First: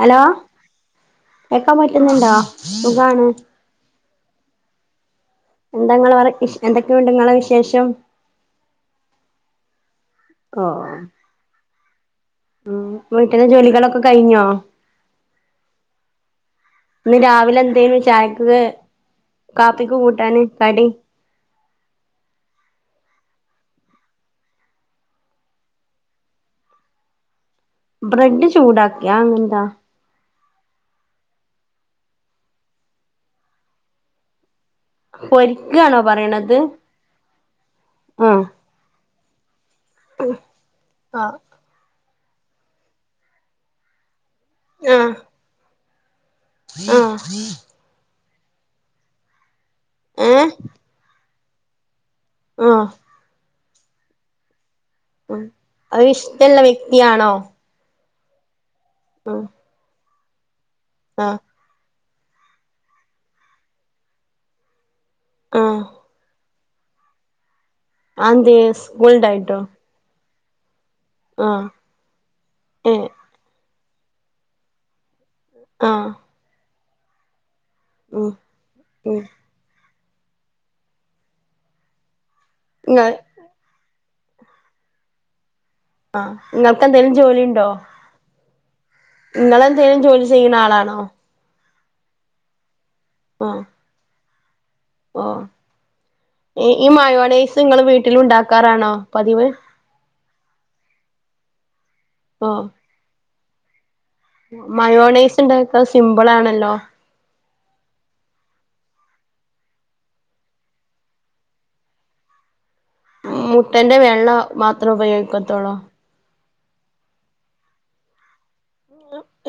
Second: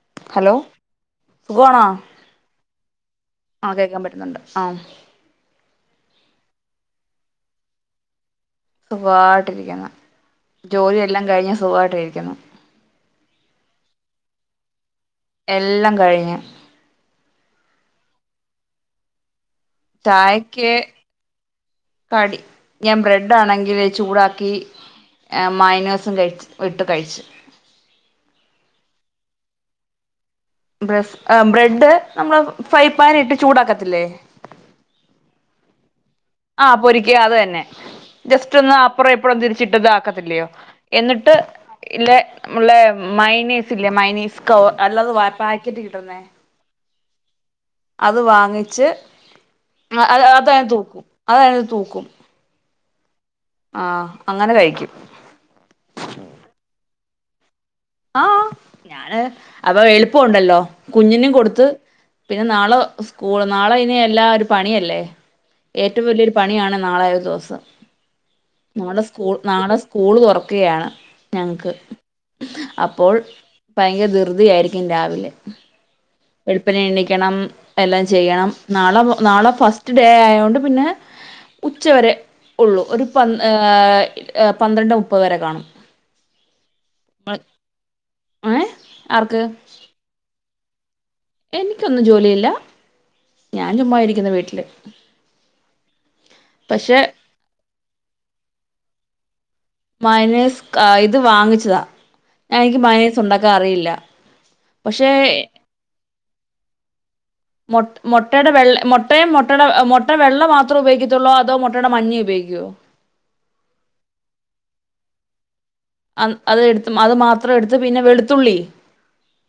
Hello കേൾക്കാൻ പറ്റുന്ന്ണ്ടോ? സുഖാണ് ആഹ് കേക്കാൻ പറ്റുന്നുണ്ട് ആഹ് എന്തങ്ങളോടെ ശ് എന്തൊക്കെയുണ്ട് നിങ്ങളെ വിശേഷം സുഖായിട്ടിരിക്കുന്നു ജോലിയെല്ലാം കഴിഞ്ഞ് സുഖായിട്ടിരിക്കുന്നു. ഉം വീട്ടിലെ ജോലികളൊക്കെ കയിഞ്ഞോ? എല്ലാം കഴിഞ്ഞ്. ഇന്ന് രാവിലെന്തേനു ചായക്ക്? കാപ്പിക്ക് കൂട്ടാന് ചായക്ക് കടി കടി ഞാൻ ബ്രെഡ് ആണെങ്കില് ചൂടാക്കി ഏഹ് മയോണസ് കഴിച്ച് വിട്ട് കഴിച്ച് ബ്രെഡ് ചൂടാക്കേ അങ്ങനെന്താ ബ്രെസ് ആ ബ്രെഡ് നമ്മള് ഫ്രൈ പാൻ ഇട്ട് ചൂടാക്കത്തില്ലേ പൊരിക്കയാണോ പറയണത് ആഹ് പൊരിക്കാ അത് തന്നെ ആഹ് ജസ്റ്റ് ഒന്ന് അപ്പുറം ഇപ്പുറം തിരിച്ചിട്ടത് ഒക്കത്തില്ലയോ എന്നിട്ട് ആഹ് ഇല്ല ല്ലേ മയണിസ് ഇല്ലേ മയണിസ് സ്കോ അല്ലാതെ പാക്കറ്റ് കിട്ടുന്നേ ആഹ് അത് വാങ്ങിച്ച് അത്‌ ഏഹ് അതണ് തൂക്കും അതതണ് തൂക്കും ആഹ് ആഹ് അങ്ങനെ കഴിക്കും ഉം അത് ഇഷ്ടള്ള വ്യക്തിയാണോ? ആഹ് ആഹ് ഞാന് ആഹ് അതാ എളുപ്പോണ്ടല്ലോ കുഞ്ഞിനും ആഹ് കൊടുത്ത് പിന്നെ നാളെ സ്കൂൾ നാളെ ഇനി എല്ലാ ഒരു പണിയല്ലേ ആഹ് ഏറ്റവും വലിയൊര് പണിയാണ് നാളെ ഒരു ദിവസം അതെന്തേ മോളെ സ്കൂൾ ഉണ്ടായിട്ടോ നാളെ സ് കൂള് തുറക്കുകയാണ് ആഹ് ഞങ്ങൾക്ക് ഏഹ് അപ്പോൾ ഭയങ്കര ധൃതിയായിരിക്കും രാവിലെ അ വെളുപ്പിനേ എണീക്കണം എല്ലാം ഉം ചെയ്യണം നാളെ നാളെ ഫസ് റ്റ് ഡേ ആയോണ്ട് പിന്നെ ഉച്ച വരെ ഉള്ളൂ ഒരു ഉം പ ഏ പന്ത്രണ്ട് മുപ്പത് വരെ കാണും ആ ങ്ങൾക്ക് എന്തേലും ജോലി ഇണ്ടോ ഏ ആർക്ക് ങ്ങള് എന്തെം ജോലി ചെയ്യണ ആളാണോ എനിക്കൊന്നും ജോലിയില്ല ആഹ് ഞാൻ ചുമ്മാ ഇരിക്കുന്നു വീട്ടില് ഓ ഏ ഈ പക്ഷെ മയോണേസ് ങ്ങള് വീട്ടില് ഉണ്ടാക്കാറാണോ പതിവ് മയോണിസ് ക ഇത് വാങ്ങിച്ചതാ ഞാ എനിക്ക് മയോണിസ് ഉണ്ടാക്കാൻ അറിയില്ല പക്ഷേ മയോണേസ് ണ്ടാക്കാൻ സിമ്പ്ളാണല്ലോ മോട്ട് മോട്ടേടെ വെള്ളെ മോട്ടേം മോട്ടേടെ മോട്ട വെള്ള മാത്രം ഉപയോഗിക്കത്തോള്ളോ അതോ മോട്ടേടെ മഞ്ഞ ഉപയോഗിക്കോ മുട്ടന്റെ വെള്ള മാത്രം ഉപയോഗിക്കത്തോള്ളു അ അത് എട്ത്ത് അത് മാത്രം എട്ത്ത് പിന്നെ വെളുത്തുള്ളി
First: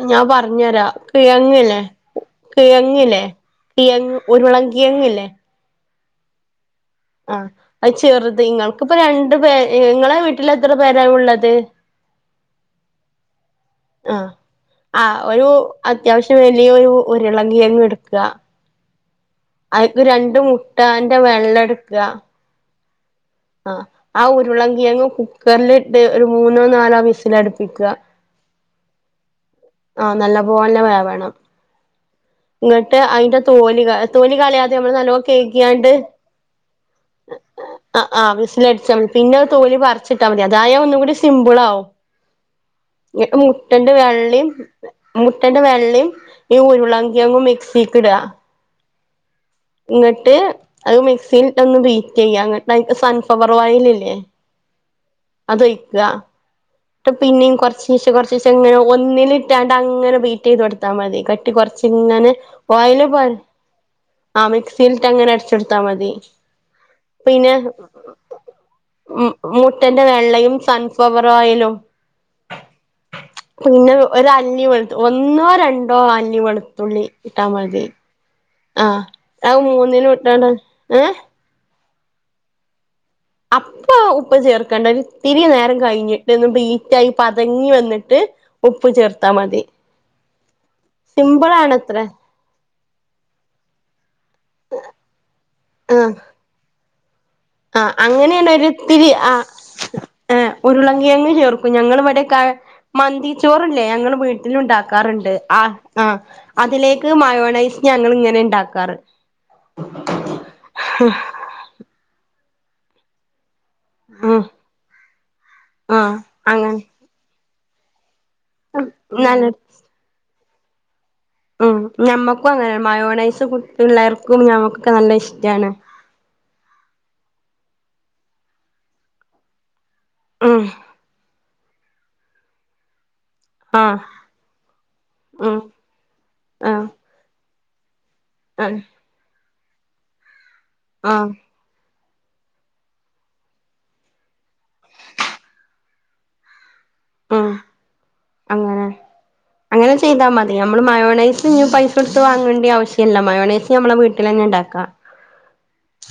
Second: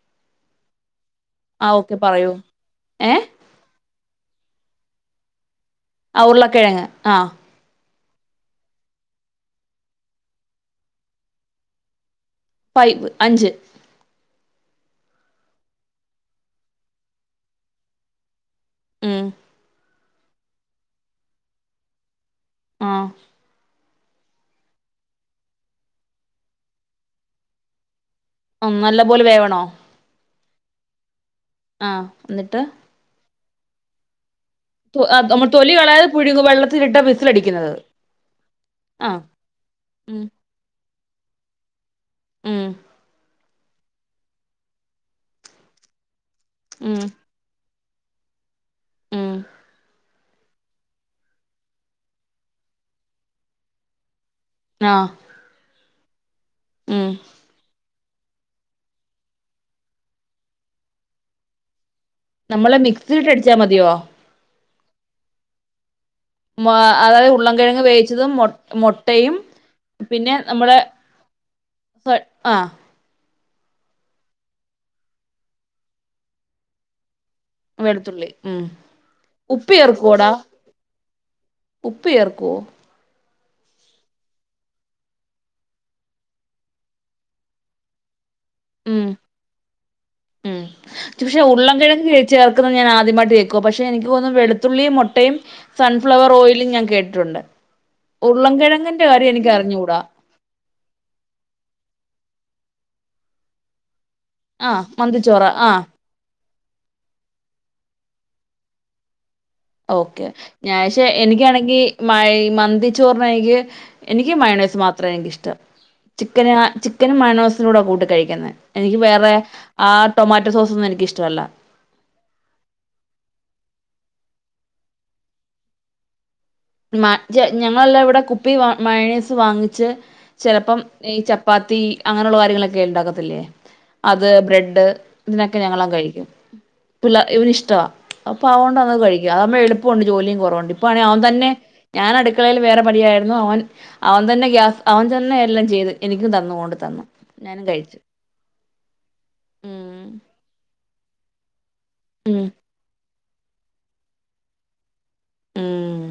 ഞാ പറഞ്ഞരാ ആ കിഴങ്ങില്ലേ ഓക്കെ പറയൂ ഏ കിഴങ്ങില്ലേ കിഴങ്ങ് ഉരുളൻകിഴങ്ങില്ലേ ആ ഉര്ളക്കിഴങ്ങ് ആ അഹ് ചെറുത് ങ്ങൾക്ക്പ്പോ രണ്ടു പേ ങ്ങളെ വീട്ടിൽ എത്ര പേരാ ഉള്ളത് ഫൈവ് അഞ്ച് ആ ആ ഒരു അത്യാവശ്യം വലിയൊരു ഉരുളൻ കിഴങ്ങ് ഇട്ക്ക ഉം അതിക്കു രണ്ടു മുട്ടാന്റെ വെള്ള ഇട്ക്ക ആ ആ ഉരുളൻ കിഴങ്ങ് കുക്കർല്ട്ട് ഒരു മൂന്നോ നാലോ വിസിലട്പ്പിക്ക ആ നല്ല പോലെ വേവണോ ആ നല്ല പോലെ വേവണം ആ ന്ന്ട്ട് ട്ട് അയ്ന്റെ തോല് ക തോല് കള്യാതെ മ്മള് നല്ലോ കേയ്ഗ്യാണ്ട് പുഴുക് വെള്ളത്തില്ട്ടാ വിസിൽ അടിക്കുന്നത് ആ ആ വിസിലാടിച്ചാ മതി പിന്നെ തൊല് ഉം പറിച്ച്ട്ടാ മതി അതായ ഒന്നും കൂടെ സിമ്പിളാവും ഉം ഇ മുട്ടന്റെ വെള്ളിം മുട്ടന്റെ വെള്ളിം ഈ ഉം ഉരുളൻ കിഴങ്ങും മിക്സിക്ക്ട ഉം ഇന്ന്ട്ട് അഹ് മിക്സില്ട്ട് ഒന്ന് ബീറ്റെയ്യാ ങ്ങട്ട്അയ്ക്ക് സൺഫ്ലവർ ഓയില് ല്ലേ ആഹ് അതൊയ്ക്ക ട്ട് പിന്നിം കോറച്ച് കോറച്ച് കോറച്ചിച്ചങ്ങനെ ഒന്നിലിട്ടാണ്ട് അങ്ങനെ ബീറ്റെയ്ത് കൊട്ത്താ മതി കട്ടി കോറച്ചിങ്ങനെ നമ്മള് ഓയല് പാ മിക്സിയിലിട്ട് അടിച്ചാൽ മതിയോ ആ മിക്സില്ട്ട് അങ്ങനെ അട്ച്ചോട്ത്താ മതി മ- അതായത് പിന്നെ ഉരുളൻകിഴങ്ങ് വേവിച്ചതും മൊ മൊട്ടയും മുട്ടൻ്റെ വെള്ളയും സൺഫ്ലവർ ഓയിലും സോ ആ പിന്നെ ഒരല്ലി വെളുത്തു ഒന്നോ രണ്ടോ അല്ലി വെളുത്തുള്ളി ഇട്ടാ മതി തുള്ളി ഉം ആഹ് അത് ഉപ്പ് മൂന്നിലും ചേർക്കുവോടാ ഇട്ടാണ്ട് ഏഹ് ഉപ്പ് ചേർക്കോ അപ്പ പ്പ ഉപ്പ് ചേർക്കണ്ട ത്തിരി നേരം കയ്ഞ്ഞ്ട്ട് ഒന്ന് ബീറ്റായി പതഞ്ഞ് വന്ന്ട്ട് ഉപ്പ് ഉം ചേർത്താ മതി ഉം. പക്ഷെ സിമ്പിൾ ആണത്രേ ഉള്ളംകിഴങ്ങ് ചേർക്കുന്നത് ഞാനആദ്യമായിട്ട് കേൾക്കുവ പക്ഷെ എനിക്ക് തോന്ന് വെളുത്തുള്ളിയും മൊട്ടയും ആഹ് സൺഫ്ലവർ ഓയിലും ഞാൻ കേട്ട്ട്ടുണ്ട്. ആഹ് അങ്ങനേണ് ഒരിത്തിരി അറിഞ്ഞൂടാ ആഹ് ഉരുളങ്കിഴങ്ങ് ചേർക്കും ഞങ്ങള് വടെ കാ മന്തിച്ചോറ്ല്ലേ ഞങ്ങള് വീട്ട ആഹ് ലുണ്ടാക്കാറ്ണ്ട് മന്തിച്ചോറ് ആഹ് ആഹ് അതിലേക്ക് മയോണൈസ് ഞങ്ങള് ഇങ്ങനെണ്ടാക്കാറ്. ഓക്കെ ഞാഷേ എനിക്കാണെങ്കി മയി മന്തിച്ചോർണെനിക്ക് എനിക്ക് ഉം മയോണൈസ് മാത്ര എനിക്ക് ഇഷ്ടം ആഹ് ചിക്കന് അങ്ങനെ ചിക്കനും മയണോസിനൂടെ കൂട്ട് കഴിക്കുന്നേ. എനിക്ക് വേറെ നല്ല ആ ടൊമാറ്റോ സോസൊന്നും എനിക്കിഷ്ടല്ല. ഉം ഞമ്മക്കും അങ്ങനെ മയോണൈസ് കു പിള്ളേർക്കും ഞമ്മക്കൊക്ക നല്ല ഇഷ്ടാണ്. മ ജെ ഞങ്ങളെല്ലാം ഇവടെ കുപ്പി വാ മയേസ് വാങ്ങിച്ച് ഉം ചെലപ്പം ഈ ചപ്പാത്തി അങ്ങനെള്ള കാര്യങ്ങളക്കെ ണ്ടാക്കത്തില്ലേ? ആഹ് അത് ബ്രെഡ് ഉം ഇതിനൊക്കെ ഞങ്ങള കഴിക്കും ആഹ് പിള്ളാ ഇവന് ഇഷ്ടവാ. അപ്പം ആഹ് അതോണ്ടങ്‌ കഴിക്കും അതാവുമ്പോ എളുപ്പോണ്ട് ജോലിം കൊറവുണ്ട് ഇപ്പോ ആണെ അവൻ ആഹ് തന്നെ ഞാനട്ക്കളെല് വേറെ പണിയായ്ര്ന്നു ഓൻ അവൻ തന്നെ ഗ്യാസ് അവൻ തന്നെ എല്ലാം ചെയ്ത് എനിക്കുംതന്നു കൊണ്ട് തന്നു. ഉം ഞാനും കഴിച്ചു അങ്ങനെ അങ്ങനെ ഉം ചെയ്താമതി ഞമ്മള് മയോണൈസ്ഞ്ഞും പൈ സട്ത്ത് ഉം വാങ്ങേണ്ടി ആവശ്യല്ല മയോണൈസ് ഞമ്മള വീട്ടിലന്നെ ണ്ടാക്കാ. ഉം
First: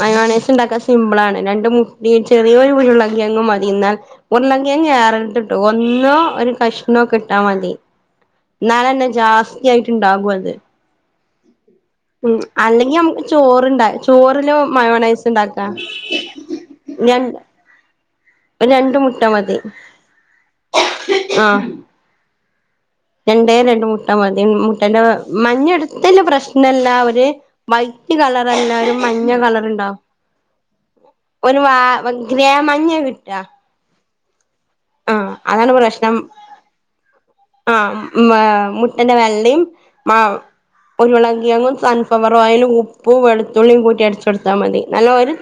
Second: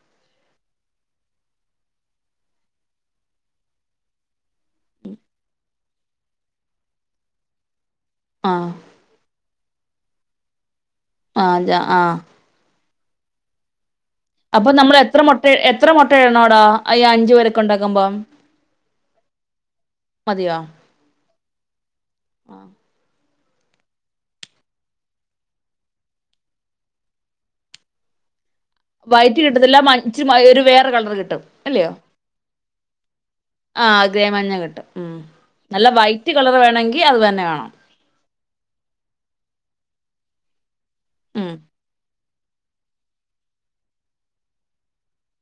മയോണൈസ്ണ്ടാക്കാ സിമ്പ്ളാണ് രണ്ട് മുട്ടിം ചെറിയൊരു ഉരുളങ്കിയങും മതിന്നാ ഉർളങ്കേങ് ഏറര് ട്ട് ഒന്നോ ഒരു കഷ്ണോക്ക ഇട്ടാമതി ആഹ് ഇന്നാലന്നെ ജാസ് തിയായിട്ട്ണ്ടാകുഅത്. ആഹ് ജ ആഹ്. അല്ലെങ്കിഅമ്മക്ക് ചോറ്ണ്ടാ അപ്പൊ ചോറിനും നമ്മൾ എത്ര മുട്ട മയോണൈസ്ണ്ടാക്കാ എത്ര മുട്ട ഇടണോടാ ഈ ഞാൻ അഞ്ചു പേരൊക്കെ ഉണ്ടാക്കുമ്പം ഒര് രണ്ട് മുട്ട മതി. മതിയോ? ആഹ്. ആഹ്. രണ്ടേ രണ്ട് മുട്ട മതി മുട്ടന്റെ മഞ്ഞട്ത്തല് പ്രശ്നല്ല ഒര് വൈറ്റ് കളറേല്ലാരും വൈറ്റ് കിട്ടത്തില്ല മ മഞ്ഞകളറ്ണ്ടാവും ഇച്ചിരി ഒരു വേറെ കളർ കിട്ടും ഒരു വാ അല്ലയോ ഗ്രേമഞ്ഞ ക്ട്ടാ ആഹ് ഗ്രേമഞ്ഞ ക്ട്ടും ഉം അതാണ് നല്ല പ്രശ്നം വൈറ്റ്കളറ് വേണങ്കി അത് തന്നെ വേണം. ആഹ് മേ മുട്ടേന്റെ വെള്ളിം മാ ഉം ഉരുളങ്കിഴങ്ങും സൺ വർഓയിലും ഉപ്പും വെള്ത്തുള്ളിം കൂട്ടി അട്ച്ചൊട്ത്താ മതി നല്ല ഒര്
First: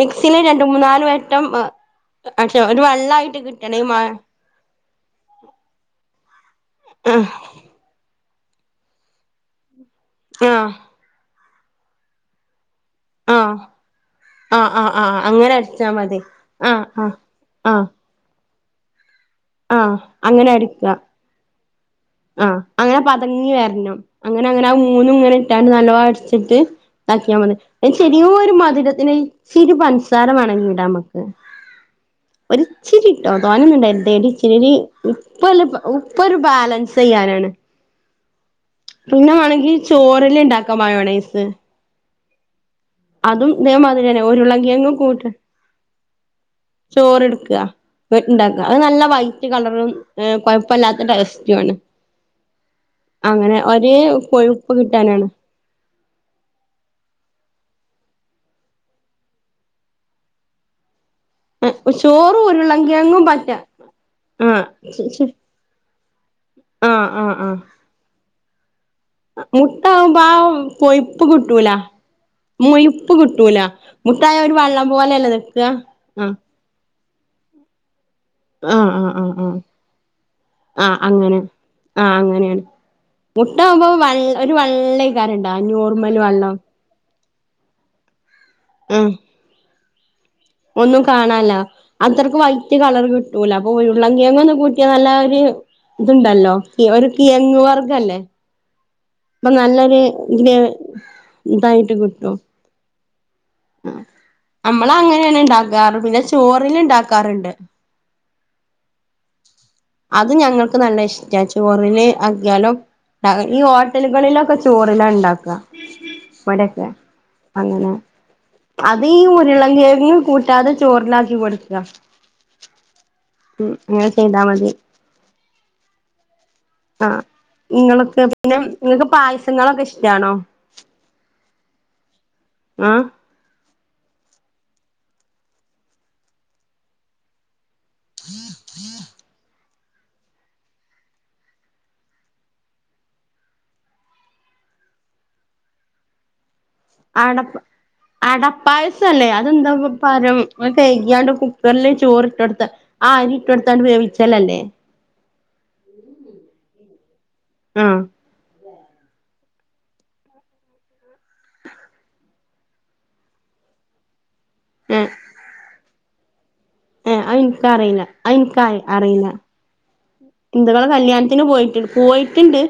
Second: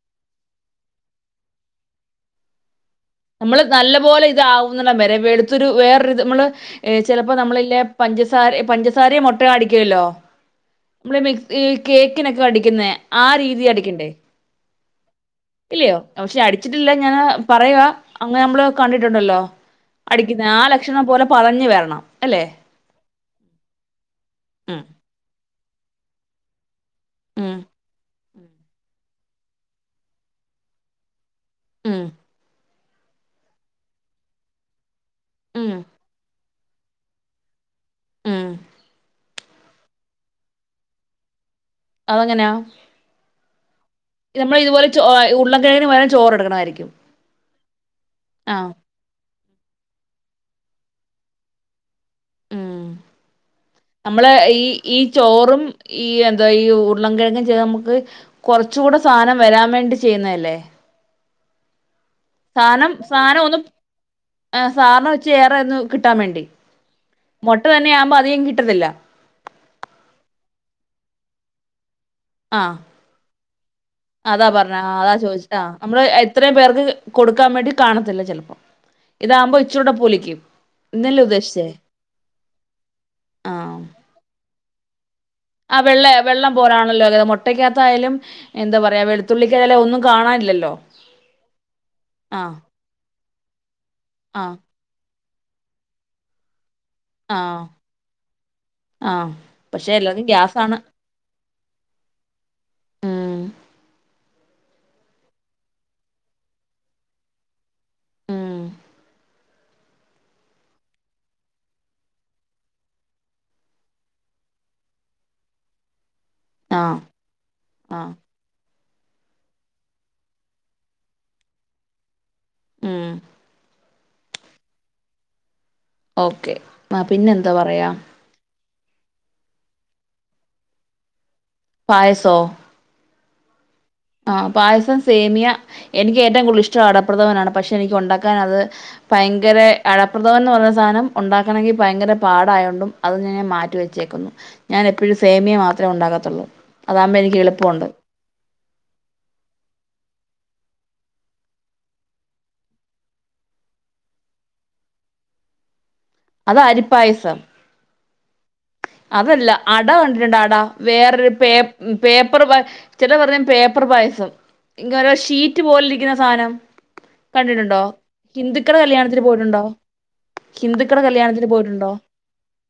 മിക്സീല് രണ്ട്മൂന്നാല് വട്ടം ആഹ് ഒരു വള്ളായി നമ്മള് നല്ലപോലെ ഇതാവുന്നടംവരേ വെളുത്തൊരു വേറൊരിത് മ്മള് ആഹ് ചെലപ്പോ നമ്മളില്ലെ പഞ്ചസാരേ പഞ്ചസാരയും മൊട്ടയും അടിക്കുവല്ലോ. ആഹ്. മ്മള് മിക്സ് ഈ കേക്കിനൊക്ക അടിക്കുന്നെ ആ ആഹ് രീതീ അടിക്കണ്ടേ ആഹ് ആഹ് ആഹ് അങ്ങനെ അടിച്ചാ ഇല്ലിയോ മതി പക്ഷെ ആഹ് അടിച്ചിട്ടില്ല ആഹ് ഞാനാ ആഹ് പറയ്വാ അങ്ങനെമ്മള് കണ്ടിട്ടുണ്ടല്ലോ ആഹ് അടിക്കുന്നെ അങ്ങനെ ആ അടിക്ക ലക്ഷണം പോലെ പതഞ്ഞ് വര്ണം അല്ലെ? ആഹ് അങ്ങനെ പതഞ്ഞ് വര്ണം അങ്ങനെ അങ്ങനെ അത് ഉം മൂന്നും ഇങ്ങനെ ഇട്ടാണ്ട് നല്ലോം അട്ച്ച്ട്ട് ഉം താക്കിയാമതി അയിന് ചെറിയോരു മധ്‌രത്തിന് ഇച്ചിരി പൻസാര വാണെങ്കി ഇടാമ്മക്ക്. ആഹ്. ഇച്ചിരിയിട്ടോ തോനെന്നും വേണ്ടേരി ഇച്ചിരി ഒരു ഉപ്പല്ല ഉം ഉപ് പ്പൊരു ബാലൻസയ്യാനാണ്. ഉം പിന്നെ വേണെങ്കി ചൊറില്ണ്ടാക്കാം മയോണൈസ്. അതെങ്ങനെയാ? അതും ഇതേമാതിരി തന്നെ ഉരുളങ്കിഴങ്ങും ചോ കൂട്ട ഉരുളക്കിഴങ്ങിന് പകരം ചോറ് എടുക്കണമായിരിക്കും ചോറെടുക്ക. [unintelligible] ട്ടുണ്ടാക്ക ആഹ് അത് നല്ല വൈറ്റ് കളറും എഹ് കുഴപ്പല്ലാത്ത ടേസ്റ്റുവാണ്. ഉം അങ്ങനെ ഒരേ നമ്മള് ഈ കൊഴുപ്പ് ഈ കിട്ടാനാണ്. ചോറും ഈ എന്താ ഈ ഉരുളം കെഴങ്ങു ചെയ്ത നമുക്ക് കുറച്ചൂടെ സാധനം വരാൻ വേണ്ടി ചെയ്യുന്നേല്ലേ? ഉം ഉശോ സാനം സാനൊന്നും ആഹ് സാനോ ച്ച് ഏറെ ഒന്ന് കിട്ടാൻ വേണ്ടി. ആഹ് ആഹ് മൊട്ട തന്നെ ആകുമ്പം അധികം കിട്ടത്തില്ല. മുട്ടാകുമ്പാ ആ കൊയിപ്പ് കിട്ടൂല ആഹ് മുയിപ്പ് കിട്ടൂല. മുട്ടായ അതാ ഒരു പറഞ്ഞ വള്ളം അതാ പോലെയല്ലേ ചോദിച്ചാ നിക്കാ നമ്മള് ആഹ് ഇത്രയും പേർക്ക് കൊടുക്കാൻ വേണ്ടി കാണത്തില്ല ചെൽ ആഹ് ആഹ് ആഹ് ആഹ് ആഹ് ഇതല്ലേ അങ്ങനെ, ഉദ്ദേശിച്ചേ ആഹ് അങ്ങനെയാണ്. മുട്ടാവുമ്പോ വെൾ ഒരു വെള്ളൈക്കാര ആഹ് വെള്ളയാ വെള്ളം പോലാണല്ലോത് മുട്ടയ്ക്കകത്തെ ആയാലും എന്താ പറയാ ആഹ് വെളുത്തുള്ളിക്കായാലും ഒന്നും കാണാനില് ഒന്നും കാണാനില്ല അത്രയ്ക്ക് വൈറ്റ് കളർ കിട്ടൂല അപ്പൊ ഉര്ള്ള കിയങ്ങൊന്ന് ആഹ് [unintelligible] ക്കെ നല്ല ഒരു ഇതുണ്ടല്ലോ ഒരു ആഹ് കിഴങ്ങുവർഗല്ലേ. ആഹ് പ്പം പക്ഷെ നല്ലൊരു എല്ലാർക്കും ഇത് ഗ്യാസാണ് ഇതായിട്ട് കിട്ടും. ഉം നമ്മളങ്ങനെയാണ് ഇണ്ടാക്കാറ് പിന്നെ ചോറിനുണ്ടാക്കാറുണ്ട്. ഉം അത് ഞങ്ങൾക്ക് നല്ല ഇഷ്ട ചോറിന് ആക്കിയാലും ഈ ടിലുകളിലൊക്കെ ചോറില ണ്ടാക്ക ഇവിടൊക്കെ ആഹ് അങ്ങനെ. ആഹ് അതീ ഈ ഉരുളൻ കെഴങ് കൂട്ടാതെ ചോറിലാക്കി കൊടുക്ക ഉം ഉം ങ്ങനെ ചെയ്താ മതി. ഓക്കെ ആ ആഹ് പിന്നെന്താ പറയാ നിങ്ങളൊക്കെ പിന്നെ നിങ്ങക്ക് പായസങ്ങളൊക്കെ ഇഷ്ടാണോ? പായസോ? ആഹ് ആഹ് പായസം സേമിയ, എനിക്ക് ഏറ്റവും കൂടുതൽ ഇഷ്ടം അടപ്രഥമനാണ് പക്ഷേ എനിക്കൊണ്ടാക്കാനത് ഭയങ്കര അടപ്രദമൻന്ന് പറഞ്ഞ സാധനം ഒണ്ടാക്കണെങ്കി ഭയങ്കര പാടായോണ്ടും അതിങ്ങനെ മാറ്റിവെച്ചേക്കുന്നു. ഞാനെപ്പഴും സേമിയെ മാത്രേ ഒണ്ടാക്കത്തൊള്ളൂ. അടപ്പ് അടപ്പായസല്ലേ അതെന്താപ്പ പാരം കൈകിയാണ്ട് കുക്കറില് ചോറിട്ടൊടുത്ത ആ അരി ഇട്ടുകൊടുത്തോണ്ട് വേവിച്ചാലല്ലേ. അത് അരിപ്പായസം. ആഹ് അതല്ല, അട കണ്ടിട്ടുണ്ടൊ അട വേറൊരു പേ പേപ്പർ വ ചിലര് പറയും പേപ്പറ് പായസം ഇങ്ങനെ ഏഹ് ഓരോ ഷീറ്റ് പോലിരിക്കുന്ന സാനം. ഏഹ് അയെൻക്കറിയില്ല അയെൻക്ക്‌ കല്യാണത്തിന് അറിയില്ല പോയിട്ടുണ്ടോ [unintelligible] ഹിന്ദുക്കളുടെ കല്യാണത്തിന് പോയിട്ടു, പോയിട്ടുണ്ടോ പോയിട്ടുണ്ട്.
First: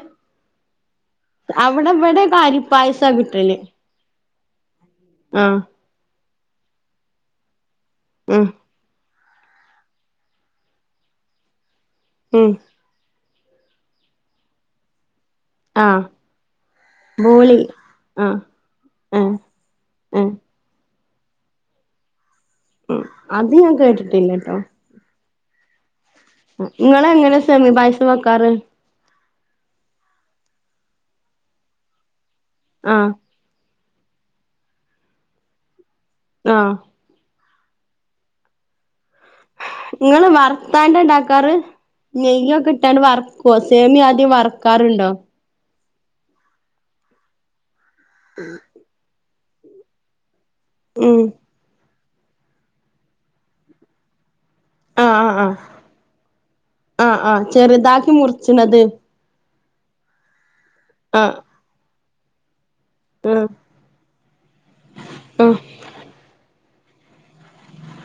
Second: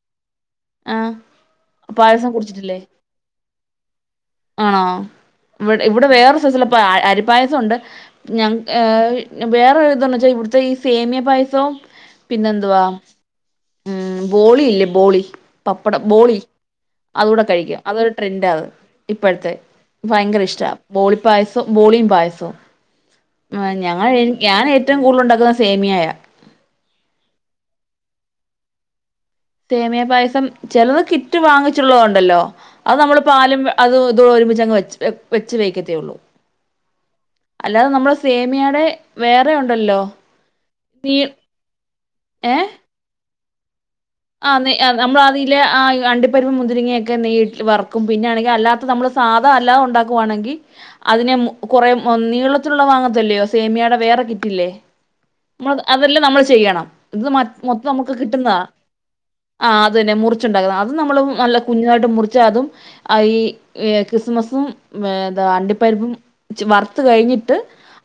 ആഹ് പായസം അവിടെവിടെകെ കുടിച്ചിട്ടില്ലേ അരിപ്പായസ കിട്ടല് ആണോ ആഹ് ഇവ്ടെ ഇവിടെ വേറെ സെയ്സുള്ള പാ അരിപ്പായസുണ്ട് ഉം ഞ ഏഹ് വേറെ ഇതൊന്ന് വെച്ചാ ഇവിടുത്തെ ഈ സേമിയ പായസവും ഉം പിന്നെന്തുവാ ഉം ബോളി ഇല്ലേ ബോളി പപ്പടം ആഹ് ബോളി അതൂടെ ബോളി കഴിക്ക അതൊരു ആഹ് ട്രെൻഡ ആത് ഏഹ് ഇപ്പഴത്തെ ഏഹ് ഭയങ്കര ഇഷ്ട്ടാ ബോളി പായസവും ബോളിം പായസവും ഉം അത് ഉം ഞാൻ ഞാനെ കേട്ടിട്ടില്ലട്ടോ ഞാനേ റ്റവും കൂടുതല് ഉണ്ടാക്കുന്ന സേമിയായ ഉം ഇങ്ങളെങ്ങനെ സെമിയ പായസം വെക്കാറ് സേമിയ പായസം ചെലത് കിറ്റ് വാങ്ങിച്ചുള്ളത് ഉണ്ടല്ലോ അത് ആഹ് നമ്മൾ പാലും അതും ഇതും ഒരുമിച്ചങ് വെ വെച്ച് വെവിക്കത്തേ ഒള്ളൂ ആഹ് അല്ലാതെ നമ്മൾ സേമിയാടെ വേറെ ഉണ്ടല്ലോ നിങ്ങള് വറുത്താണ്ട നീ ഇണ്ടാക്കാറ് ഏഹ് നെയ്യൊക്കെ ഇട്ടാണ്ട് വർക്കുവോ സേമിയ ആദ്യം ആ വറക്കാറുണ്ടോ നമ്മൾ അതില് അണ്ടിപരിപ്പും മുന്തിരിങ്ങയൊക്കെ നെയിട്ടിട് വറക്കും പിന്നൊണെങ്കി അല്ലാത്ത നമ്മള് സാധ അല്ലാതെ ഉണ്ടാക്കുവാണെങ്കി ഉം അതിനെ മം കൊറേ നീളത്തിലുള്ള വാങ്ങത്തില്ലയോ സേമിയേടെ വേറെ കിറ്റില്ലേ. ആഹ് ആഹ് ആഹ് നമ്മ അതെല്ലം നമ്മള് ചെയ്യണം ആഹ് ഇത് മ ആഹ് മൊത്തം ചെറുതാക്കി നമുക്ക് കിട്ടുന്നതാ മുറിച്ചണത് ആഹ് അത് തന്നെ മുറിച്ചുണ്ടാക്കുന്നത് അതും നമ്മള് ആഹ് നല്ല കുഞ്ഞുതായിട്ട് മുറിച്ച് അതും അയീ ആഹ് ഈ കിസ്മസും എന്താ അണ്ടിപ്പരിപ്പും വറുത്ത് കഴിഞ്ഞിട്ട്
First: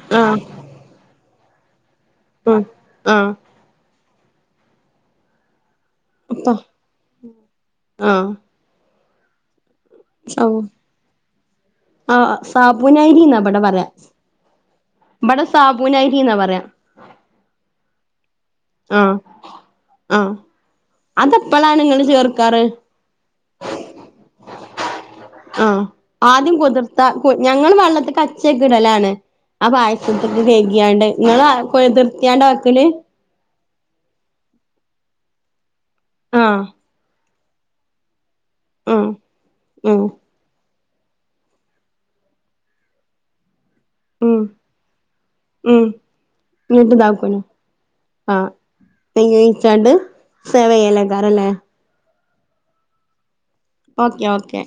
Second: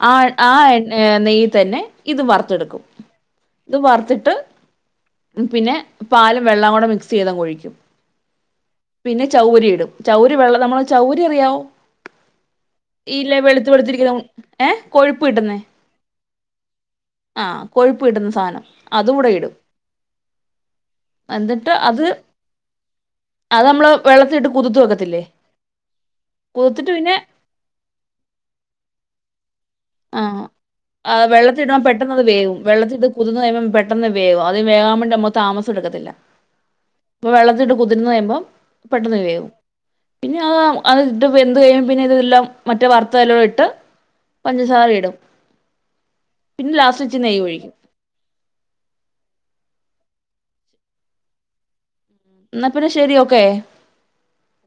ആ ആഹ് ആഹ് ആ എ നെയ്യ് തന്നെ ഇത് ഉം വർത്തെടുക്കും ആഹ് ഇത് വർത്തിട്ട് ഉം പിന്നെ പാലും അപ്പ വെള്ളം കൂടെ മിക്സ് ചെയ്ത് അങ്ങ് ഒഴിക്കും ആഹ് പിന്നെ ചൗവ്വരി ഇടും ചൗവ്വരി ആഹ് വെള്ളം നമ്മള ചൗവ്വരി അറിയാവോ? ആഹ് ഇല്ല സാബൂനരിന്നാ ഇവിടെ വെളുത്ത പറയാ വെളുത്തിരിക്കുന്ന ഏഹ് കൊഴുപ്പ് ഇവിടെ കിട്ടുന്നേ സാബൂനരിന്നാ പറയാ ആ കൊഴുപ്പ് കിട്ടുന്ന സാധനം അതും ആഹ് കൂടെ ഇടും ആഹ് എന്നിട്ട് അതെപ്പളാണ് അത് ഇങ്ങള് ചേർക്കാറ് അത് നമ്മള് വെള്ളത്തിൽ ഇട്ട് കുതുത്തു വെക്കത്തില്ലേ ആ ആദ്യം കുതിർത്തിട്ട് കുതിർത്ത പിന്നെ ഞങ്ങൾ വെള്ളത്തിക്ക് അച്ചേക്ക് ഇടലാണ് ആ ആ പായസത്തിക്ക് കഴികിയാണ്ട് ഇങ്ങൾ വെള്ളത്തിലിടുമ്പോ പെട്ടെന്ന് അത് കൊതിർത്തിയാണ്ട വേവും വെക്കല് വെള്ളത്തിലിട്ട് കുതിർന്ന് കഴുമ്പോ പെട്ടെന്ന് വേവും അത് വേകാൻ വേണ്ടി നമ്മ താമസം എടുക്കത്തില്ല ആഹ് ഇപ്പൊ വെള്ളത്തിട്ട് കുതിർന്ന് കയുമ്പം ആഹ് പെട്ടെന്ന് വേവും ഉം പിന്നെ അ അത് വെന്ത കയുമ്പം പിന്നെ ഇതെല്ലാം മറ്റേ വർത്തയിലോട്ട് ഇട്ട് ഉം പഞ്ചസാര ഇടും ഉം പിന്നെ ലാസ്റ്റ് വെച്ച് നെയ്യും ഒഴിക്കും ആ നെയ്യ് ഒഴിച്ചാണ്ട് സേവയലേക്കാരം ലേ ഇന്നാ പിന്നെ ശെരി ഓക്കെ. Okay okay